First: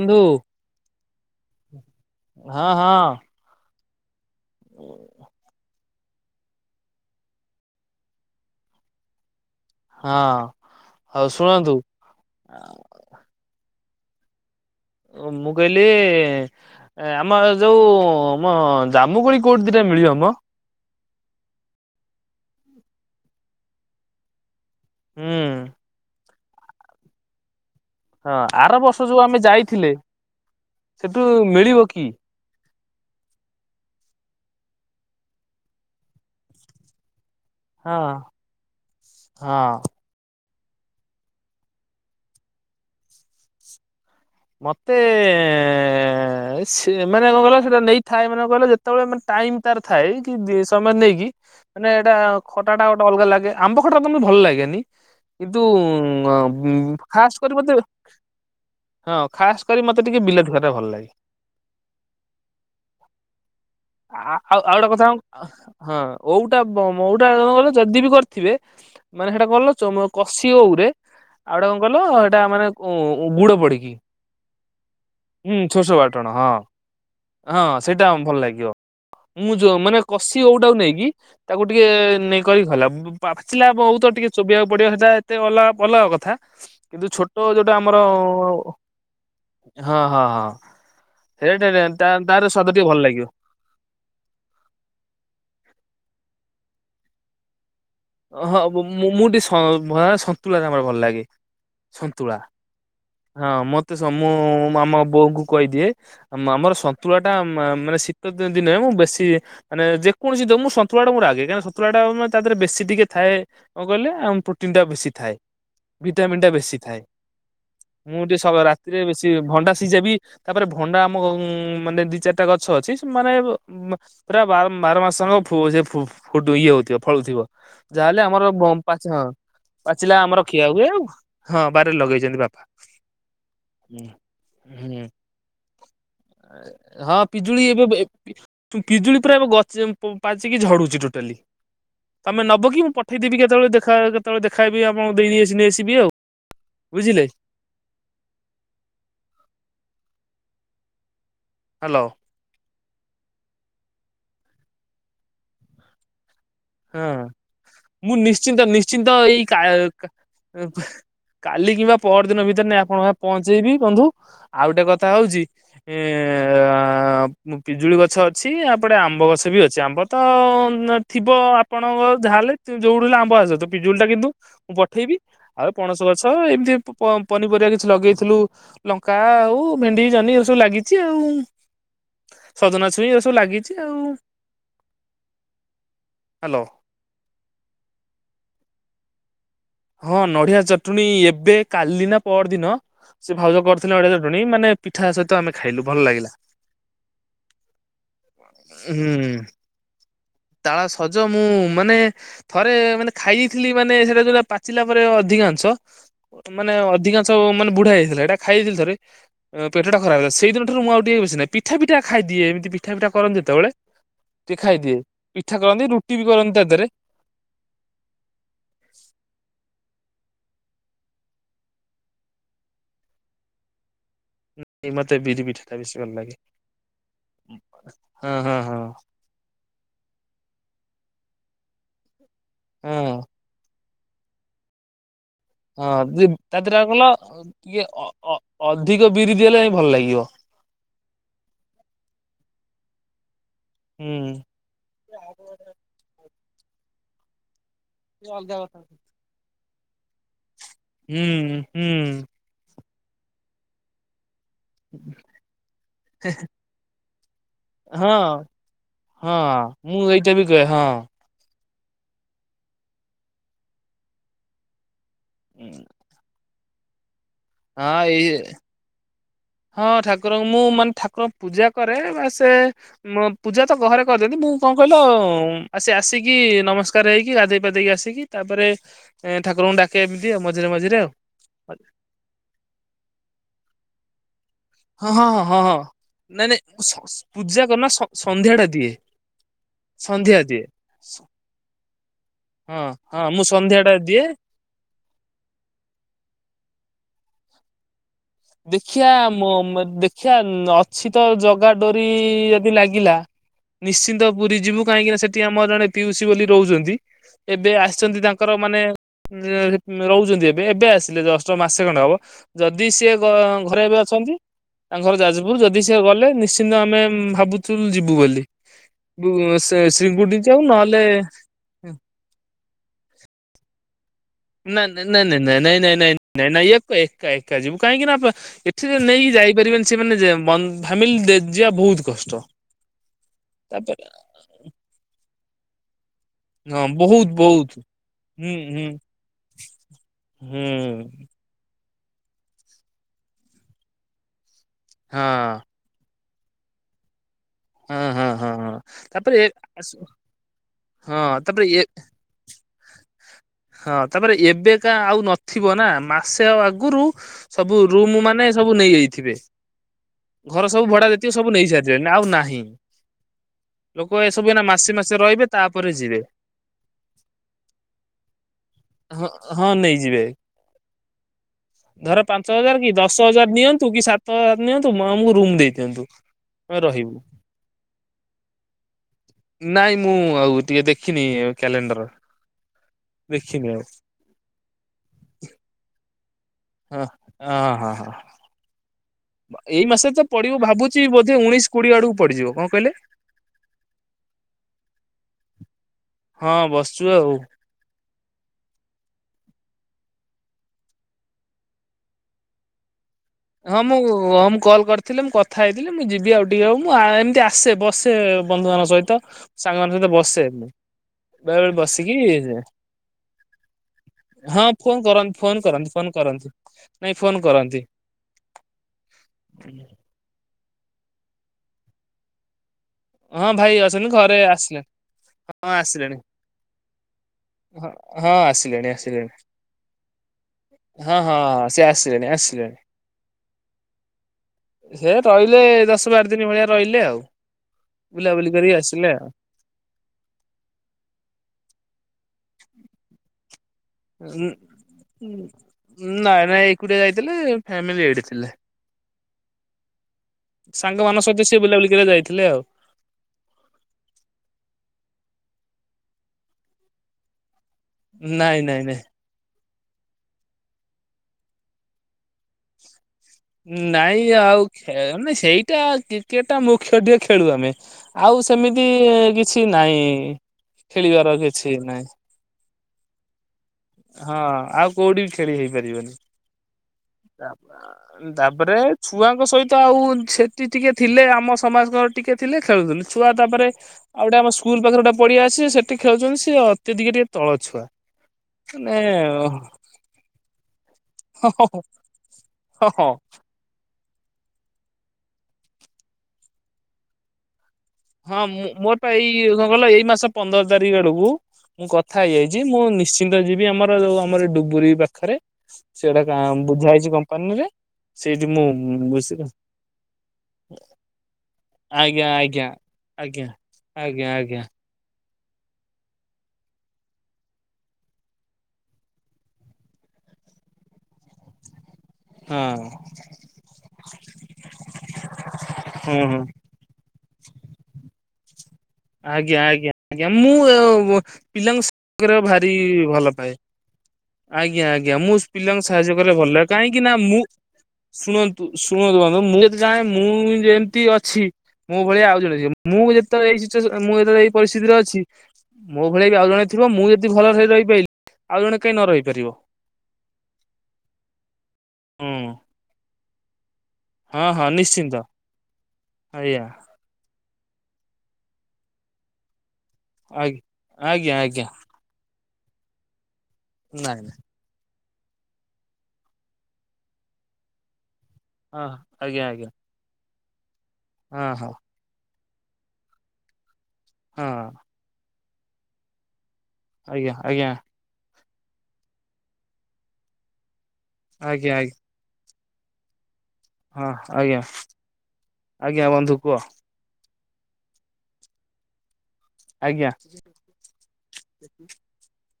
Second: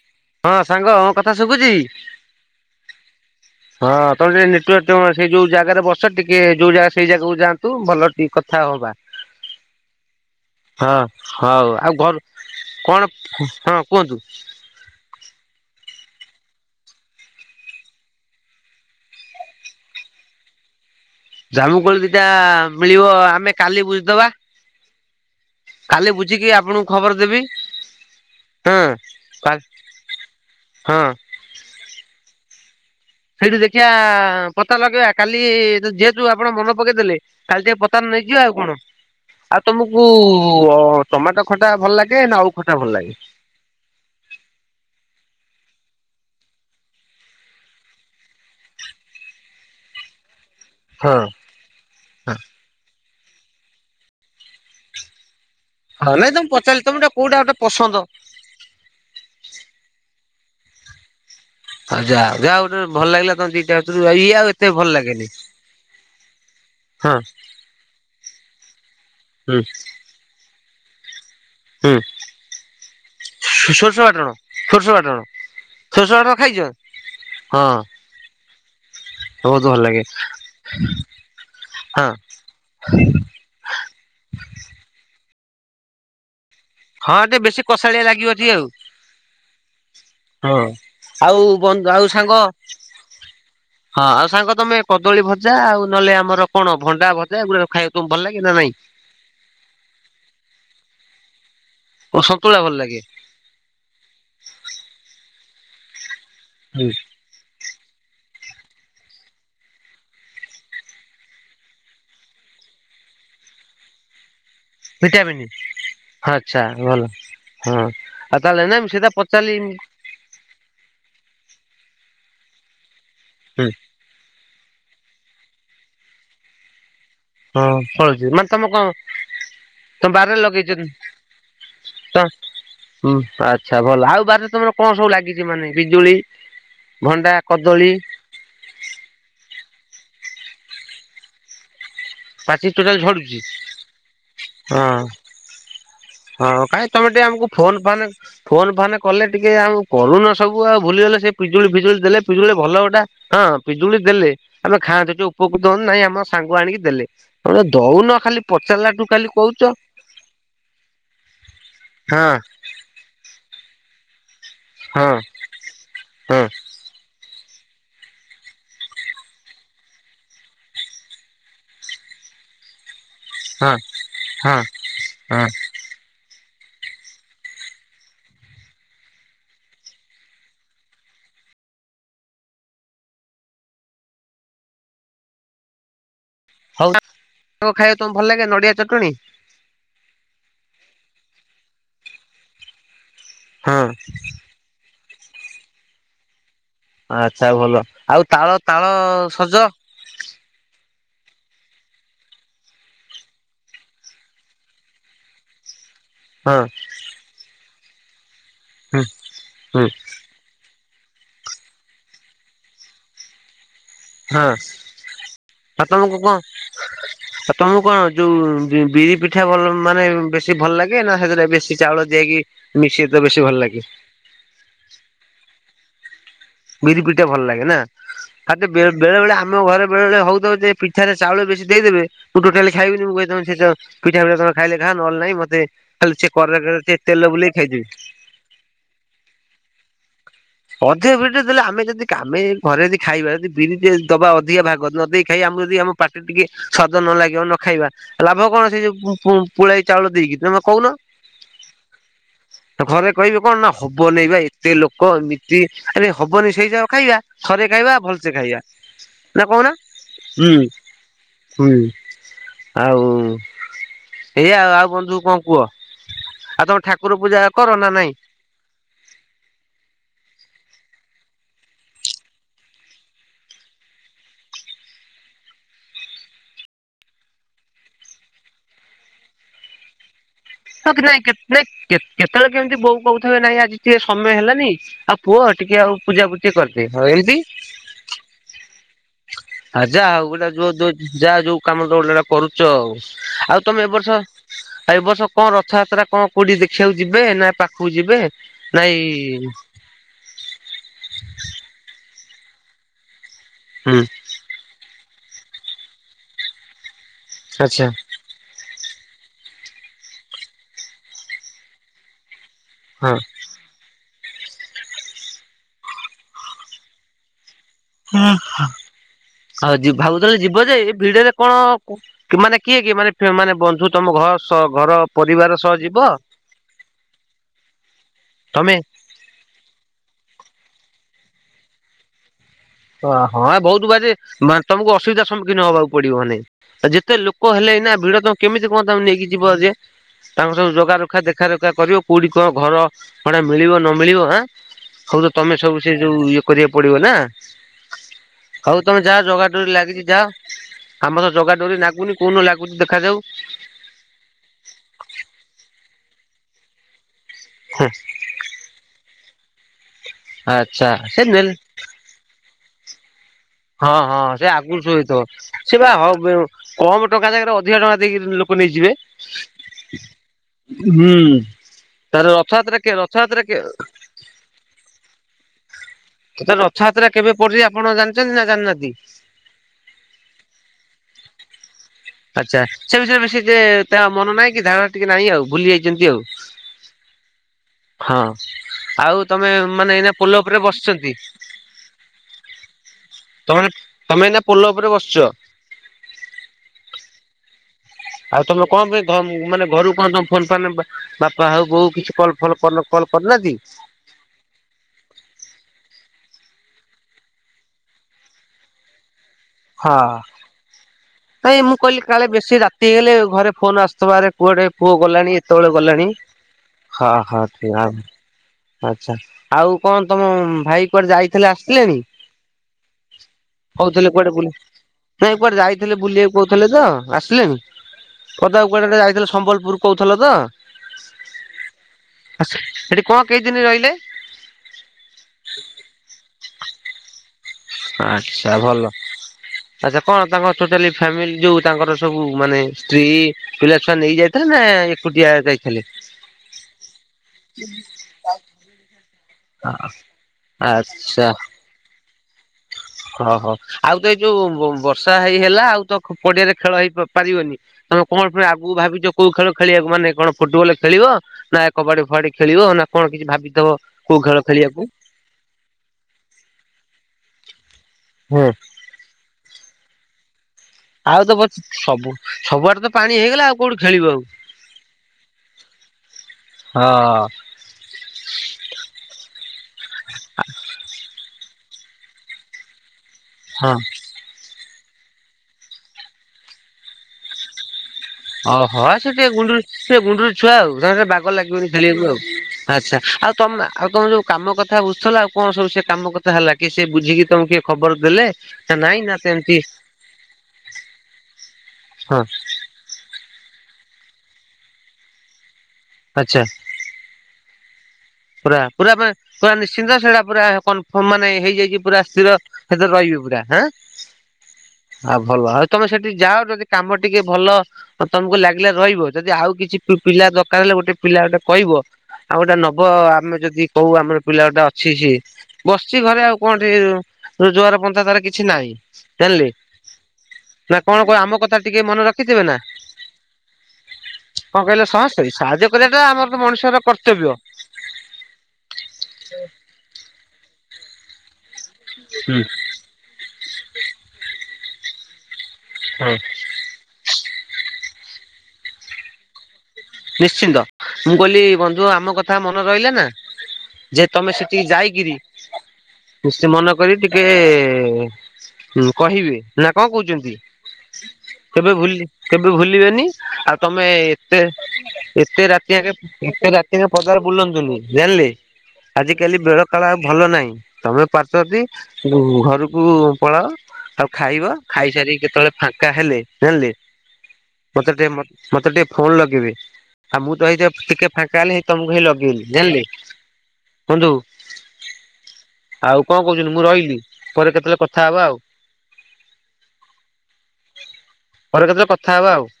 ବନ୍ଧୁ ହଁ ସାଙ୍ଗ ମୋ କଥା ଶୁଭୁଚି? ହଁ ହଁ ହଁ ତମେ ସେଇ ନେଟୱାର୍କ ସେଇ ଯୋଉଁ ଜାଗାରେ ବସ ଟିକେ ଯୋଉଁ ଜାଗା ସେଇ ଜାଗାକୁ ଯାଆନ୍ତୁ ଭଲ ଟିକେ କଥା ହବା। ହଁ ହଁ ହଉ ଆଉ ଘରୁ କଣ ହଁ କୁହନ୍ତୁ? ମୁଁ କହିଲି ଏ ଆମ ଯୋଉଁ ମ ଜାମୁକୋଳି କୋଉଁଠି ଦିଟା ମିଳିବମ। ଜାମୁକୋଳି ଦିଟା ମିଳିବ ଆମେ କାଲି ବୁଝିଦେବା। ହୁଁ। କାଲି ବୁଝିକି ଆପଣଙ୍କୁ ଖବର ଦେବି। ହଁ ଆର ବର୍ଷ ଯୋଉଁ ଆମେ ଯାଇଥିଲେ ହଁ ସେଠୁ ମିଳିବ କି? ସେଇଠୁ ଦେଖିବା ପତା ଲଗେଇବା କାଲି ଯେହେତୁ ଆପଣ ମନେ ପକେଇଦେଲେ। କାଲି ଟିକେ ହଁ ପତାର ନେଇଯିବା ଆଉ କଣ ହଁ ଆଉ ତମକୁ ଓ ଟମାଟୋ ଖଟା ଭଲ ଲାଗେ ନା ଆଉ ଖଟା ଭଲ ଲାଗେ? ମତେ ଏଁ ଏଁ ସେ ମାନ କଣ କିଲ ସେଟା ନେଇ ଥାଏ ମାନେ କହିଲ ଯେତେବେଳେ ମାନେ ଟାଇମ ତାର ଥାଏ କି ସମୟ ହଁ ନେଇକି ମାନେ ଏଇଟା ଖଟା ଟା ଗୋଟେ ଅଲଗା ଲାଗେ ଆମ୍ବ ଖଟା ତମେ ଭଲ ଲାଗେନି କିନ୍ତୁ ହଁ ନାଇଁ ତମେ ପଚାରିଲି ତମେ କୋଉଟା ଖାସ ଗୋଟେ କରି ମୋତେ ପସନ୍ଦ ହଁ ଖାସ କରି ମତେ ଟିକେ ବିଲାତି ଖଟା ଭଲ ଲାଗେ। ଆଉ ଯାହା ଯାହା ଗୋଟେ ଭଲ ଲାଗିଲା ତମ ଦିଟା ହରୁ ଆ ଇଏ ଆଉ ଏତେ ଭଲ ଲାଗେନି। ଓଉ, ହଁ ଓଉଟା ଯଦି ବି କରିଥିବେ ମାନେ ହୁଁ ସେଟା ଚମ କଷି ଓଉ ରେ ଆଉ ହେଟା କଣ ହୁଁ କହିଲ ହେଟା ମାନେ ଗୁଡ ପଡିକି। ସୋରିଷ ବାଟଣ ସୋରିଷ ବାଟଣ ସୋରିଷ ବାଟଣ ଖାଇଚ? ହଁ ସେଇଟା ଭଲ ଲାଗିବ। ମୁଁ ବହୁତ ଭଲ ଯୋଉଁ ମାନେ ଲାଗେ କଷି ଓଉଟାକୁ ନେଇକି ତାକୁ ଟିକେ ହଁ ନେଇ କରିକି ଗଲା ପାଚିଲା ଓଉ ତ ଟିକେ ଚୋବେଇବାକୁ ପଡିବ ସେଇଟା ଏତେ ଅଲଗା ଅଲଗା କଥା କିନ୍ତୁ ହଁ ଟିକେ ଛୋଟ ବେଶୀ ଯୋଉଁଟା କଷାଳିଆ ଆମର ଲାଗିବ ଟିକେ ଆଉ ହଁ ହଁ ହଁ ଆଉ ସେଟା ବନ୍ଧୁ ଆଉ ସାଙ୍ଗ ତାର ସ୍ୱାଦ ଟିକେ ଭଲ ଲାଗିବ। ହଁ ଆଉ ସାଙ୍ଗ ତମେ କଦଳୀ ଭଜା ଆଉ ନହେଲେ ଆମର କଣ ଭଣ୍ଡା ଭଜା ଏଗୁଡା ଖାଇ ହଁ ମୁଁ ଟିକେ ସନ୍ତୁଳା [unintelligible] ଭଲ ଲାଗେ ଓ ସନ୍ତୁଳା। ଭଲ ଲାଗେ ହଁ ମତେ ମୁଁ ମାମ ବୋଉଙ୍କୁ କହିଦିଏ ଆମର ସନ୍ତୁଳା ଟା ମାନେ ଶୀତ ଦିନେ ମୁଁ ବେଶୀ ମାନେ ଯେକୌଣ ମୁଁ ସନ୍ତୁଳା ଟାକୁ ରାଗେ କାହିଁକି ସନ୍ତୁଳା ତା ଦେହେରେ ବେଶି ଟିକେ ଥାଏ କଣ କହିଲ ପ୍ରୋଟିନ ଟା ବେଶୀ ଥାଏ ଭିଟାମିନ୍ ଭିଟାମିନ୍ ଟା ଆଚ୍ଛା ବେଶୀ ଥାଏ। ଭଲ ହଁ ମୁଁ ଆଉ ଟିକେ ତାହେଲେ ନାଇଁ ମୁଁ ରାତିରେ ସେଇଟା ବେଶୀ ଭଣ୍ଡା ପଚାରିଲି ସିଝାବି ତାପରେ ଭଣ୍ଡା ଆମ ମାନେ ଦି ଚାରିଟା ଗଛ ଅଛି ମାନେ ପୁରା ବାର ବାର ମାସ ସାଙ୍ଗ ସେ ଫ ଇଏ ହଉଥିବ ଫଳୁଥିବ। ହଁ ଯାହାହେଲେ ଫଳୁଛି ମାନେ ଆମର ତମ କଣ ବମ୍ପା ହଁ ତମ ପାଚିଲା ବାରିରେ ଆମର ଲଗେଇଛ ଖିଆ ହୁଏ ହଁ ବାରିରେ ତ ଲଗେଇଛନ୍ତି ବାପା। ହୁଁ ଆଚ୍ଛା ଭଲ ଆଉ ବାରିରେ ତମର କଣ ହୁଁ ସବୁ ଲାଗିଛି ମାନେ ବିଜୁଳି? ହଁ ପିଜୁଳି ଏବେ ବେ ପିଜୁଳି ପୁରା ଏବେ ଗଛ ପାଚିକି ଝଡୁଛି ଟୋଟାଲି। ତମେ ପାଚି ନବ କି ମୁଁ ଟୋଟାଲ ଝଡୁଛି ପଠେଇଦବି କେତେବେଳେ ଦେଖା କେତେବେଳେ ଦେଖାଇବି ହଁ ଆପଣ ଦେଇଦେଇକି ଆସିି ଆସିବି ଆଉ ହଁ କାଇଁ ତମେ ଟିକେ ବୁଝିଲେ। ଆମକୁ ଫୋନ ଫାନେ ଫୋନ ଫାନେ କଲେ ଟିକେ ଆଉ କରୁନ ସବୁ ଆଉ ଭୁଲିଗଲେ ସେ ପିଜୁଳି ହ୍ୟାଲୋ ଫିଜୁଳି ଦେଲେ ପିଜୁଳି ଭଲ ଗୋଟା ହଁ ପିଜୁଳି ଦେଲେ ଆମେ ଖାଆନ୍ତୁ ଟେ ଉପକୃତ ହୁନ୍ତୁ ନାହିଁ ଆମ ସାଙ୍ଗ ଆଣିକି ହଁ ଦେଲେ ତମେ ମୁଁ ଦଉନ ଖାଲି ନିଶ୍ଚିନ୍ତ ନିଶ୍ଚିନ୍ତ ପଚାରିଲାଠୁ ଖାଲି ଏଇ କହୁଛ। କାଲି କିମ୍ବା ପହର ହଁ ଦିନ ଭିତରେ ନେଇ ଆପଣ ପହଞ୍ଚେଇବି ବନ୍ଧୁ। ଆଉ ଗୋଟେ କଥା ହଁ ହଉଛି ଏ ହଁ ଆ ମୁଁ ପିଜୁଳି ଗଛ ଅଛି ଆପଟେ ଆମ୍ବ ଗଛ ବି ଅଛି ଆମ୍ବ ତ ଥି ଵ ଆପଣଙ୍କ ଯାହେଲେ ଯୋଉଠୁ ହେଲେ ଆମ୍ବ ଆସିଯାଉଥିବ ତ ହଁ ପିଜୁଳି ଟା କିନ୍ତୁ ହଁ ମୁଁ ପଠେଇବି ହଁ ଆଉ ପଣସ ଗଛ ଏମିତି ପନିପରିବା କିଛି ଲଗେଇଥିଲୁ। ଲଙ୍କା ଆଉ ଭେଣ୍ଡି ଜହ୍ନି ଏରା ସବୁ ଲାଗିଛି ଆଉ। ସଜନା ଛୁଇଁ ଏରା ସବୁ ଲାଗିଛି ଆଉ। ହ୍ୟାଲୋ। ଖାଇବାକୁ ତମକୁ ଭଲ ଲାଗେ ନଡ଼ିଆ ଚଟଣି? ହଁ ନଡ଼ିଆ ଚଟଣୀ ଏବେ କାଲି ନା ପର ଦିନ ସେ ଭାଉଜ ହଁ କରିଥିଲେ ନଡ଼ିଆ ଚଟଣୀ ମାନେ ପିଠା ସହିତ ଆମେ ଖାଇଲୁ ଭଲ ଲାଗିଲା। ଆଛା ଭଲ ଆଉ ତାଳ ତାଳ ହୁଁ। ସଜ? ତାଳ ସଜ ମୁଁ ମାନେ ଥରେ ମାନେ ଖାଇଦେଇଥିଲି ମାନେ ସେଟା ଯୋଉଟା ପାଚିଲା ପରେ ଅଧିକାଂଶ। ହଁ ମାନେ ଅଧିକାଂଶ ମାନେ ବୁଢ଼ା ହେଇଯାଇଥିଲା ହେଇଟା ଖାଇଦେଇଥିଲି ଥରେ ହୁଁ ହୁଁ ପେଟ ଟା ଖରାପ ହେଇଥିଲା ସେଇଦିନ ମୁଁ ଆଉ ଟିକେ ବସି ନା ପିଠା ପିଠା ଖାଇଦିଏ ଏମିତି ପିଠା କରନ୍ତି ଯେତେବେଳେ ହଁ ଟିକେ ଖାଇଦିଏ। ପିଠା କରନ୍ତି ଆଉ ରୁଟି ତମକୁ ବି କଣ? କରନ୍ତି ତା ଦେହରେ ଆଉ ତମକୁ କଣ ଯୋଉ ବିରି ପିଠା ଭଲ ମାନେ ବେଶୀ ଭଲ ଲାଗେ ନା ସେଥିଟା ବେଶୀ ଚାଉଳ ଯିଆକି ମିଶେଇ ଦବ ସେ ଭଲ ଲାଗିବ। ଏ ମତେ ବିରିି ପିଠାଟା ବେଶୀ ଭଲ ଲାଗେ। ବିରି ପିଠା ଭଲ ଲାଗେ ନା ହଁ ହଁ ଆତ ହଁ। ବେଳେ ବେଳେ ଆମ ଘରେ ବେଳେ ବଳେ ହଉ ପିଠାରେ ଚାଉଳ ବେଶୀ ଦେଇଦେବେ ମୁଁ ଟୋଟାଲି ଖାଇବିନି ହଁ ମୁଁ କହିବି ତମେ ସେ ଚ ପିଠା [unintelligible] ଖାଇଲେ ଖା ନହଲେ ନାଇଁ ମତେ ଖାଲି ହଁ ସେ ତା ଦେହରେ କରରେ ଏୟାକଲ ତେଲ ବୁଲେଇ ଖାଇଦେବି। ଟିକେ ଅଧିକ ବିରି ଦିଲେ ଭଲ ଲାଗିବ। ଅଧିକ ବିରିଟା ଦେଲେ ଆମେ ଯଦି ଆମେ ଘରେ ଯଦି ଖାଇବା ଯଦି ବିରିଟିଏ ହୁଁ। ଦବା ଅଧିକା ଭାଗ ନଦେଇ ଖାଇ ଆମର ଯଦି ଆମ ପାଟିରେ ଟିକେ ସ୍ୱାଦ ନ ଲାଗିବ ନ ଖାଇବା। ଲାଭ ଅଲଗା କଣ କଥା ସେଇ ଯୋଉ ପୂଳାଇ ଚାଉଳ ଦେଇକି ତମେ କହୁନ। ହୁଁ ହୁଁ। ତ ଘରେ କହିବେ କଣ ନା ହବନାଇଁ ବା ଏତେ ଲୋକ ଏମିତି ଆରେ ହବନେଇ ସେଇ ଯାକ ଖାଇବା ଥରେ ଖାଇବା ହଁ ଭଲସେ ଖାଇବା। ହଁ ନା କହୁନା ମୁଁ ଏଇଟା ବି କହେ, ହୁଁ ହଁ। ହୁଁ ଆଉ ଏଇଆ ଆଉ ଏଇଆ ଆଉ ବନ୍ଧୁ କଣ କୁହ ଆଉ ତମେ ଠାକୁର ପୁଜା ହଁ ଏଇ ହଁ ଠାକୁରଙ୍କୁ ମୁଁ ମାନେ ଠାକୁରଙ୍କୁ ପୂଜା କରେ ବାସେ ମୋ ପୂଜା ତ ଘରେ କରିଦିଅନ୍ତି ମୁଁ କଣ କହିଲ ଆସି ଆସିକି ନମସ୍କାର ହେଇକି ଗଧେଇ ପାଧେଇକି ଆସିକି। ତାପରେ ଠାକୁରଙ୍କୁ ଡାକେ ଏମିତି ଆଉ ମଝିରେ ମଝିରେ ଆଉ। ନାଇଁ କେତେବେଳେ କେମିତି ବୋଉ କହୁଥିବେ ନାହିଁ ଆଜି ଟିକେ ସମୟ ହେଲାନି ହଁ ଆଉ ହଁ ପୁଅ ହଁ ହଁ ଟିକେ ହଁ। ଆଉ ପୂଜା ନାଇଁ ଫୁଜି ନାଇଁ ମୁଁ କରିଦେ ସ ହଁ ସ ଏମତି ପୂଜା କରୁନା ସନ୍ଧ୍ୟା ଟା ଦିଏ ଆ ଯାହା ହଉ ସନ୍ଧ୍ୟା ଗୋଟା ଦିଏ। ଯୋଉ ଯୋଉ ଯାହା ଯୋଉ କାମତ ଗୋଟେ ଗୋଟେ କରୁଛ ହଁ ଆଉ ହଁ ମୁଁ ଆଉ ସନ୍ଧ୍ୟା ତମେ ଏ ଟା ବର୍ଷ ଦିଏ। ଆଉ ଏ ବର୍ଷ କଣ ରଥଯାତ୍ରା କଣ କୋଉଠି ଦେଖିବାକୁ ଯିବେ ନା ପାଖକୁ ଯିବେ? ନାଇଁ ଦେଖିଆ ମୋ ମ ଦେଖିଆ ଅଛି ତ, ଜଗା ଡୋରି-ଇ ଯଦି ଲାଗିଲା। ହୁଁ ନିଶ୍ଚିନ୍ତ ପୁରୀ ଯିବୁ କାହିଁକିନା, ସେଠି ଆମର ଜଣେ ପିଉସି ବୋଲି ରହୁଛନ୍ତି। ଏବେ ଆଚ୍ଛା ଆସିଛନ୍ତି ତାଙ୍କ ତାଙ୍କର ମାନେ-ଏ ରହୁଛନ୍ତି, ଏବେ, ଏବେ ଆସିଲେ ଜଷ୍ଟ ମାସେ ଖଣ୍ଡେ ହବ। ଯଦି ସିଏ ହଁ ଗ ଘରେ ଏବେ ଅଛନ୍ତି, ତାଙ୍କ ଘର ଯାଜପୁର ଯଦି ସେ ଗଲେ ନିଶ୍ଚିନ୍ତ, ଆମେ ଭାବୁ ହଁ, ସେ ଆଉ ଜି ଭାବୁଥିଲ ଶ୍ରୀଗୁଣ୍ଡିଚା କୁ ଯିବ ଯେ, ଏଇ ନହେଲେ ଭିଡରେ କଣ ମାନେ କିଏ? କିଏ? ମାନେ, ମାନେ ବନ୍ଧୁ ତମ ଘର ସ ନ ଘର ନାଇଁ ପରିବାର ନ ନାଇଁ ସହ ନାଇଁ ନାଇଁ ଯିବ ନାଇଁ ନାଇଁ ନାଇଁ ଏକ ଏକା ଏକା ଯିବୁ କାହିଁକିନା, ତମେ? ଏଠି ଯେ ନେଇକି ଯାଇ ପାରିବେନି। ସେମାନେ ଯେ, ବନ୍ ଫାମିଲି ଯିବା ବହୁତ କଷ୍ଟ। ଅ ହଁ, ଏ ବହୁତ ତାପରେ ବାଜେ, ମାନେ ତମକୁ ଅସୁବିଧା ସମ୍ମୁଖୀନ ହବାକୁ ପଡିବ ମାନେ। ହଁ ଆଉ, ଯେତେ ବହୁତ ଲୋକ ହେଲେ ବହୁତ ଏଇନା ଭିଡ଼ ତ, ହୁଁ କେମିତି କଣ ହୁଁ ତମ ନେଇକି ଯିବ ଯେ? ତାଙ୍କ ସବୁ ଜଗା ହୁଁ ରଖା ଦେଖ ଦେଖା ରଖା କରିବ। କୋଉଠି କଣ ଘର ଭଡା ମିଳିବ ନ ମିଳିବ ହାଁ? ହଉ ତ ହଁ। ତମେ ସବୁ ସେ ଯୋଉ ଇଏ କରିବାକୁ ପଡିବ ନା? ହଁ ହଁ ହଁ ହଁ ହଉ ତମେ ଯାଅ ତାପରେ ଏ ଜଗା ଡୋରି ଆସୁ ଲାଗିଛି ଯାଅ। ହଁ ଆମର ତ ଜଗା ତାପରେ ଡୋରି ଏ ନାଗୁନି। କୌଉନ ଲାଗୁଛି ଦେଖାଯାଉ। ହଁ, ତାପରେ ଏବେ କା ଆଉ ନଥିବ ନା। ମାସେ ଆଉ ଆଗରୁ ସବୁ ରୁମ୍ ମାନେ ସବୁ ନେଇଯାଇଥିବେ। ଘର ଆଚ୍ଛା ସବୁ ଭଡା ସେ ଯେତିକ ନେଲେ ସବୁ ନେଇ ସାରି ଯେନ୍ ଆଉ ନାହିଁ। ହଁ, ଲୋକ ହଁ ଏସବୁ ସେ ଏଇନା ଆଗରୁ ମାସେ ମାସେ ରହିବେ ଶୋଏଇଥିବ। ସେ ବା ତାପରେ ଯିବେ ହବେଉ କମ୍ ଟଙ୍କା ଜାଗାରେ ଅଧିକା ଟଙ୍କା ଦେଇକିରି ଲୋକ ନେଇଯିବେ। ହଁ, ହଁ ନେଇଯିବେ। ହୁଁ। ଧର! ତାର ପାଞ୍ଚ ରଥଯାତ୍ରା ହଜାର କେ କି, ଦଶ ରଥଯାତ୍ରା ହଜାର କେ ନିଅନ୍ତୁ, କି ସାତ ହଜାର ନିଅନ୍ତୁ, ମା ଆମକୁ ରୁମ୍ ଦେଇ ଦିଅନ୍ତୁ। ଏଥର ଆମେ ରଥଯାତ୍ରା ରହିବୁ କେବେ ପଡୁଛି! ଆପଣ ଜାଣିଛନ୍ତି ନା ଜାଣିନାହାଁନ୍ତି? ନାଇଁ, ମୁଁ ଆଉ ଟିକେ ଦେଖିନି କ୍ୟାଲେଣ୍ଡର। ଆଚ୍ଛା, ସେ ବିଷୟରେ ବେଶୀ ଟେ ଦେଖିନି ଆଉ ତା ମନ ନାହିଁ କି, ଧାରଣା ଟିକେ ନାହିଁ। ଆଉ, ଭୁଲି ଯାଇଛନ୍ତି ଆଉ। ହଁ, ଅ ହଁ, ହଁ,। ଆଉ, ତମେ ଏଇ ମାନେ ମାସରେ ଏଇନା ତ ପୋଲ ପଡିବ ଉପରେ ଭାବୁଛି ବସିଛନ୍ତି। ବୋଧେ ଉଣେଇଶ କୋଡିଏ ଆଡକୁ ପଡିଯିବ କଣ କହିଲେ? ତମେ! ତମେ ଏଇନା ପୋଲ ଉପରେ ବସିଛ? ହଁ, ବସିଛୁ ଆଉ। ଆଉ, ତମେ କଣ ପାଇଁ ଘ ମାନେ ଘରୁ କଣ, ତମ ଫୋନ୍ ଫାନ୍ ବାପା ହଉ, ବୋଉ କିଛି କଲ୍ ଫଲ୍ କରନ କଲ୍ କରିନାହାଁନ୍ତି? ହଁ ମୁଁ, ହଁ ମୁଁ କଲ୍ କରିଥ୍ ଥିଲେ, ମୁଁ କଥା ହେଇଥିଲି। ମୁଁ ଯିବି ଆଉ ଟିକେ ଆଉ ମୁଁ ଆ ଏମିତି ଆସେ, ବସେ, ବନ୍ଧୁମାନଙ୍କ ସହିତ। ସାଙ୍ଗମାନଙ୍କ ହଁ। ସହିତ ବସେ ମୁଁ। ବେଳେ ନାଇଁ, ବେଳେ ମୁଁ କହିଲି ବସିକି କାଳେ ବେଶୀ ରାତି ହେଇଗଲେ, ଘରେ ଫୋନ୍ ଆସଥିବଆରେ ହଁ କୁଆଡେ ପୁଅ ଫୋନ କରନ୍ତି ଗଲାଣି, ଫୋନ ଏତେବେଳ କରନ୍ତି ଫୋନ ଗଲାଣି। କରନ୍ତି। ହଁ, ନାଇଁ ଫୋନ ହଁ କରନ୍ତି। ସେୟାମ ଆଚ୍ଛା, ଆଉ, କଣ ତମ ଭାଇ କୁଆଡେ ଯାଇଥିଲେ ଆସିଲେଣି? ହଁ, ଭାଇ କହୁଥିଲେ ଅଛନି କୁଆଡେ ଘରେ ବୁଲି ଆସ୍ଲେ।। ନାଇଁ, କୁଆଡେ ଯାଇଥିଲେ ବୁଲିବାକୁ କହୁଥିଲେ ତ! ଆସିଲେଣି? ହଁ ହଁ ପଦାକୁ କୁଆଡେ ଆସିଲେଣି ଟେ ଯାଇଥିଲେ ଆସିଲେଣି। ସମ୍ବଲପୁର କହୁଥିଲ ତ? ହଁ ହଁ ସେ ଆସିଲେଣି ଆ ଆସିଲେଣି। ସେଠି କଣ କେଇ ଦିନି ରହିଲେ? ସେ ରହିଲେ, ଦଶ ବାର ଦିନ ଭଳିଆ ରହିଲେ ଆଉ। ବୁଲାବୁଲି ଆଚ୍ଛା, କରି ଭଲ। ଆସିଲେ ଆଉ। ଆଚ୍ଛା, କଣ ତାଙ୍କର ଟୋଟାଲି ଫ୍ୟାମିଲି ଯୋଉ, ତାଙ୍କର ସବୁ ମାନେ, ଷ୍ଟ୍ରୀ। ପିଲାଛୁଆ ନେଇକି ଯାଇଥିଲେ ନା ଏକୁଟିଆ ଯାଇଥିଲେ? ନାଇଁ ନାଇଁ ଏକୁଟିଆ ଯାଇଥିଲେ ଫ୍ୟାମିଲି ଏଇଠି ଥିଲେ। ନା। ସାଙ୍ଗମାନଙ୍କ ସହିତ ସେ, ବୁଲା ବୁଲିକରିବାକୁ ଯାଇଥିଲେ ଆଉ। ହଁ ହୋ! ଆଉ ତ ଏଇ ଯୋଉ ବର୍ଷା ହେଇ ହେଲା ଆଉ, ତ ପଡିଆରେ ଖେଳ ହେଇ ପାରିବନି? ତମେ କଣ ପୁଣି ନାଇଁ ଆଗକୁ ନାଇଁ ନାଇଁ। ଭାବିଛ, କୋଉ ଖେଳ ଖେଳିବାକୁ ମାନେ, କଣ ଫୁଟବଲ୍ ଖେଲିବ ନା କବାଡି ଫବାଡି? ଖେଳିବ ନା କଣ କିଛି ଭାବିଥବ କୋଉ ନାଇଁ ଖେଳ ଆଉ ଖେଳିବାକୁ। ସେଇଟା ଜି କେଟା ମୁଖ୍ୟ ଟିଏ ଖେଳୁ ଆମେ ଆଉ ହୁଁ। ସେମିତି କିଛି ନାଇଁ। ଆଉ ତ ବ ସବୁ ସବୁଆଡେ ତ ପାଣି ହେଇଗଲା ଆଉ କୋଉଠି ଖେଳିବ ଆଉ? ହଁ ଆଉ କୋଉଠି ବି ଖେଳି ହେଇପାରିବନି। ହଁ। ତାପ ତାପରେ ଛୁଆଙ୍କ ସହିତ ଆଉ ସେଠି ଟିକେ ଥିଲେ ଆମ ସମାଜଙ୍କ ଟିକେ ଥିଲେ ଖେଳୁଥିଲୁ। ଛୁଆ ତାପରେ ହଁ ଆଉ ଗୋେମ ସ୍କୁଲ ପାଖରେ ଗୋଟେ ପଡିଆ ଅଛି ସେଠି ଖେଳୁଛନ୍ତି ସେ ଅତ୍ୟଧିକେ ଟିକେ ତଳ ଛୁଆ। ଓହୋ ମାନେ ସେ ଟିକେ ଗୁଣ୍ଡୁର୍ ସେ ଗୁଣ୍ଡରୁ ଛୁଆ ଆଉ ବାଗ ହଁ ଲାଗିବନି ହଁ ଖେଳିବାକୁ ଆଉ ଆଚ୍ଛା ହଁ ଆଉ ତମେ ଆଉ ତମେ ଯୋଉ କାମ କଥା ବୁଝୁଥିଲ ଆଉ କଣ ସବୁ ସେ କାମ କଥା ହେଲା କି ସେ ବୁଝିକି ତମକୁ କିଏ ଖବର ଦେଲେ ହଁ ମୁଁ ନା ନାଇଁ ମୋର ତ ନା ଏଇ ସେମିତି ଲଗ୍ନ ଏଇ ମାସ ପନ୍ଦର ତାରିଖ ଆଡକୁ ମୁଁ କଥା ହଁ ହେଇଯାଇଛି। ଯେ ମୁଁ ନିଶ୍ଚିନ୍ତ ଯିବି ଆମର ଯେଉଁ ଆମର ଡୁବୁରି ପାଖରେ। ସେଇଟା ଆଚ୍ଛା। ଗାଁଁ ବୁଝା ହେଇଛି କମ୍ପାନୀ ରେ ପୁର ପୁରା ପୁରା ନିଶ୍ଚିନ୍ତ ସେଇଟା ପୁରା କନ୍‌ର୍ଫମ୍ ମାନେ ହେଇଯାଇଛି ପୁରା ଆଜ୍ଞା ସ୍ଥିର ଆଜ୍ଞା ସେଥିରେ ରହି ଯିବୁ ପୁରା ଆଜ୍ଞା ଆଜ୍ଞା ଆଜ୍ଞା ଆଉ ଭଲ ଆଉ ତମେ ସେଠି ଯାଅ ଯଦି କାମ ଟିକେ ଭଲ ହଁ ତମକୁ ଲାଗିଲା ରହିବ ଯଦି ଆଉ କିଛି ପିଲା ଦରକାର ହେଲେ ଗୋଟେ ପିଲା ଗୋଟେ କହିବ, ଆଉ ଗୋଟେ ନବ ହବ, ହଁ ଆମେ ଯଦି କହୁ ଆମର ପିଲା ଟା ଅଛି ସିଏ। ବସିଛି ହଁ ଘରେ ଆଉ ହଁ କଣଟିଏ ରୋଜଗାର ପନ୍ଥା ତାର କିଛି ନାହିଁ। ଜାଣିଲେ ଆଜ୍ଞା ଆଜ୍ଞା ଆଜ୍ଞା ନା କଣ କହ ମୁଁ ଆମ କଥା ଟିକେ ପିଲାଙ୍କ ମନେ ସାଙ୍ଗରେ ରଖିଥିବେ ନା ଭାରି ଭଲ ପାାଏ। କଣ କହିଲେ ଆଜ୍ଞା, ଆଜ୍ଞା, ସମସ୍ତେ ମୁଁ ପିଲାଙ୍କୁ କରିବାଟା ସାହାଯ୍ୟ ଆମର କଲେ ତ ଭଲ ଲାଗେ, ମଣିଷର କାହିଁକି ନା କର୍ତ୍ତବ୍ୟ ମୁଁ ଶୁଣନ୍ତୁ, ଶୁଣନ୍ତୁ ବନ୍ଧୁ, ମୁଁ ଯଦି ଚାହେଁ, ମୁଁ ଯେମିତି ଅଛି ମୁଁ ଭଳିଆ ଆଉ ହୁଁ ଜଣେ ଜିଏ। ମୁଁ ଯେତେଳେ ଏଇ ଚି ମୁଁ ଏତବେଳେ ଏଇ ପରିସ୍ଥିତିରେ ଅଛି ମୋ ହଁ ଭଳିଆ ବି ଆଉ ଜଣେ ଥିବ, ମୁଁ ଯଦି ଭଲରେ ହେଇ ରହିପାଇଲି, ଆଉ ଜଣେ କାହିଁ ନ ରହିପାରିବ? ନିଶ୍ଚିନ୍ତ! ମୁଁ କହିଲି, ବନ୍ଧୁ ଆମ ହୁଁ କଥା ମନ ରହିଲା ନା? ଯେ ତମେ ହଁ ହଁ ସେଟିକି ଯାଇକିରି, ନିଶ୍ଚିନ୍ତ ଖୁସି ଆଜ୍ଞା ମନ କରି ଟିକ୍ ଟିକେ କହିବେ ନା କଣ କହୁଛନ୍ତି? ଆଜ୍ଞା। ଆଜ୍ଞା ଚିନ୍ତି। ଆଜ୍ଞା କେବେ ଭୁଲି କେବେ ଭୁଲିବେନି! ଆଉ ତମେ ନାଇଁ ନାଇଁ ଏତେ ଏତେ ରାତି ଆଗେ ଏତେ ରାତିରେ ବଜାର ବୁଲନ୍ତୁନି ଜାଣିଲେ। ହଁ ଆଜି କାଲି ଆଜ୍ଞା ବେଳ ଆଜ୍ଞା କାଳ ଆଉ ଭଲ ନାହିଁ। ତମେ ପାରୁଛ ହଁ ଯଦି ହଁ ଘରକୁ ପଳାଅ। ଆଉ ଖାଇବ, ହଁ ଖାଇସାରିକି କେତେବେଳେ ଫାଙ୍କା ହେଲେ ହେଲି। ଆଜ୍ଞା ଆଜ୍ଞା। ମୋତେ ଟିକେ ମତେ ଟିକେ ଫୋନ୍ ଲଗେଇବେ? ଆଉ, ମୁଁ ତ ହେଇ ତ, ଟିକେ ଫାଙ୍କା ହେଲେ ହେଇ ଆଜ୍ଞା ତମକୁ ଆଜ୍ଞା ହେଇ ଲଗେଇଲି। ଜାଣିଲେ! ବନ୍ଧୁ, ହଁ ଆଜ୍ଞା ଆଉ ଆଜ୍ଞା କଣ ବନ୍ଧୁ କହୁଛନି? କୁହ ମୁଁ ରହିଲି ପରେ କେତେଳେ କଥା ହବା ଆଉ। ଆଜ୍ଞା। ପରେ କେତେରେ କଥା ହବ ଆଉ।